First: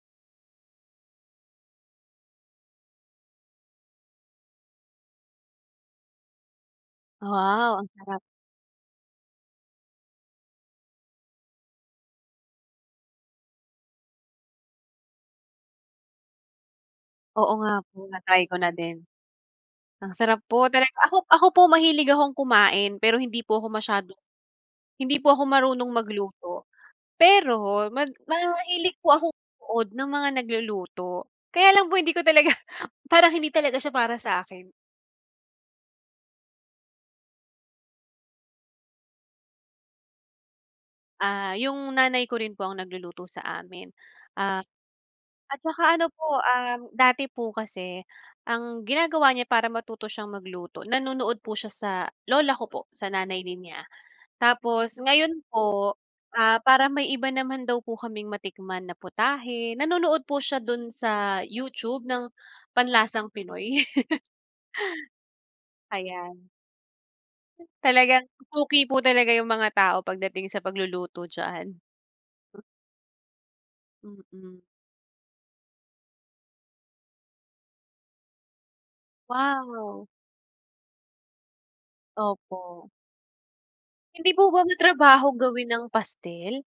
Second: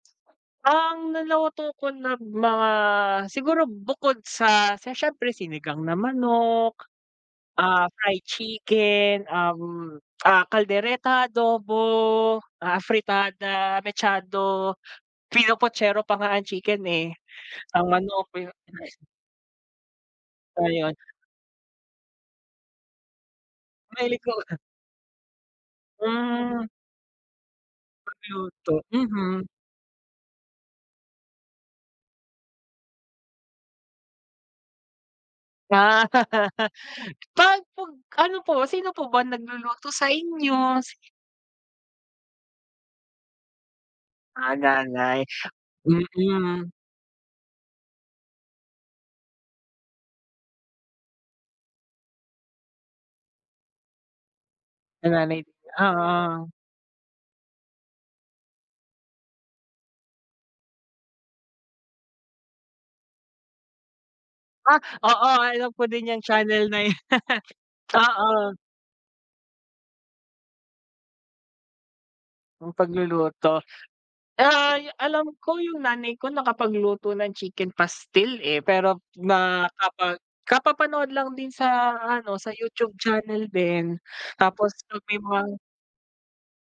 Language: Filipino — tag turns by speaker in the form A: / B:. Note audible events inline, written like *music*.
A: Ang naluto ko na mga siguro bukod sa sa siyempre sinigang na manok,
B: Wow! ang
A: ah,
B: sarap.
A: fried chicken, um, ah, caldereta, adobo, ah, afritada, mechado, pinopochero pa nga ang chicken, eh,
B: Oo nga
A: ang
B: po,
A: manok,
B: na-try
A: pino
B: ko na din.
A: *unintelligible*
B: Ang sarap
A: So,
B: po talaga.
A: 'yon.
B: Ako ako po, mahilig akong kumain pero hindi po ako masyado
A: Mahilig 'ko
B: hindi po ako marunong
A: Hmm.
B: magluto. Pero mag
A: Magluto,
B: mahilig po akong
A: Mhm.
B: manood ng mga nagluluto. Kaya lang po hindi ko talaga parang hindi talaga siya para sa'kin.
A: Ah. *laughs* 'Pag 'pag ano po, sino po ba nagluluto sa inyo?
B: Ah, yung nanay ko rin po ang nagluluto sa amin.
A: Ah,
B: Ah,
A: nanay,
B: at tsaka ano po
A: mm.
B: um, dati po kasi ang ginagawa niya para matuto siyang magluto, nanonood po siya sa lola ko po, sa nanay din niya. Tapos
A: Sa
B: ngayon
A: nanay,
B: po,
A: oo.
B: ah, para may iba naman daw po kaming matikman na putahe, nanonood po siya dun sa YouTube ng Panlasang Pinoy. *laughs*
A: Ah, oo, alam ko din yang
B: Ayan.
A: channel na yan. *laughs*
B: Talagang
A: Oo.
B: suki po talaga yung mga tao pagdating sa pagluluto diyan.
A: Ang pagluluto.
B: Mm.
A: Ay, alam ko yung nanay ko nakapagluto ng chicken pastil, eh, pero ma
B: Wow.
A: kapag kapapanood lang din sa ano, sa
B: Opo.
A: YouTube channel din.
B: Hindi po ba
A: Tapos pag may
B: matrabaho
A: mga
B: gawin ang pastil?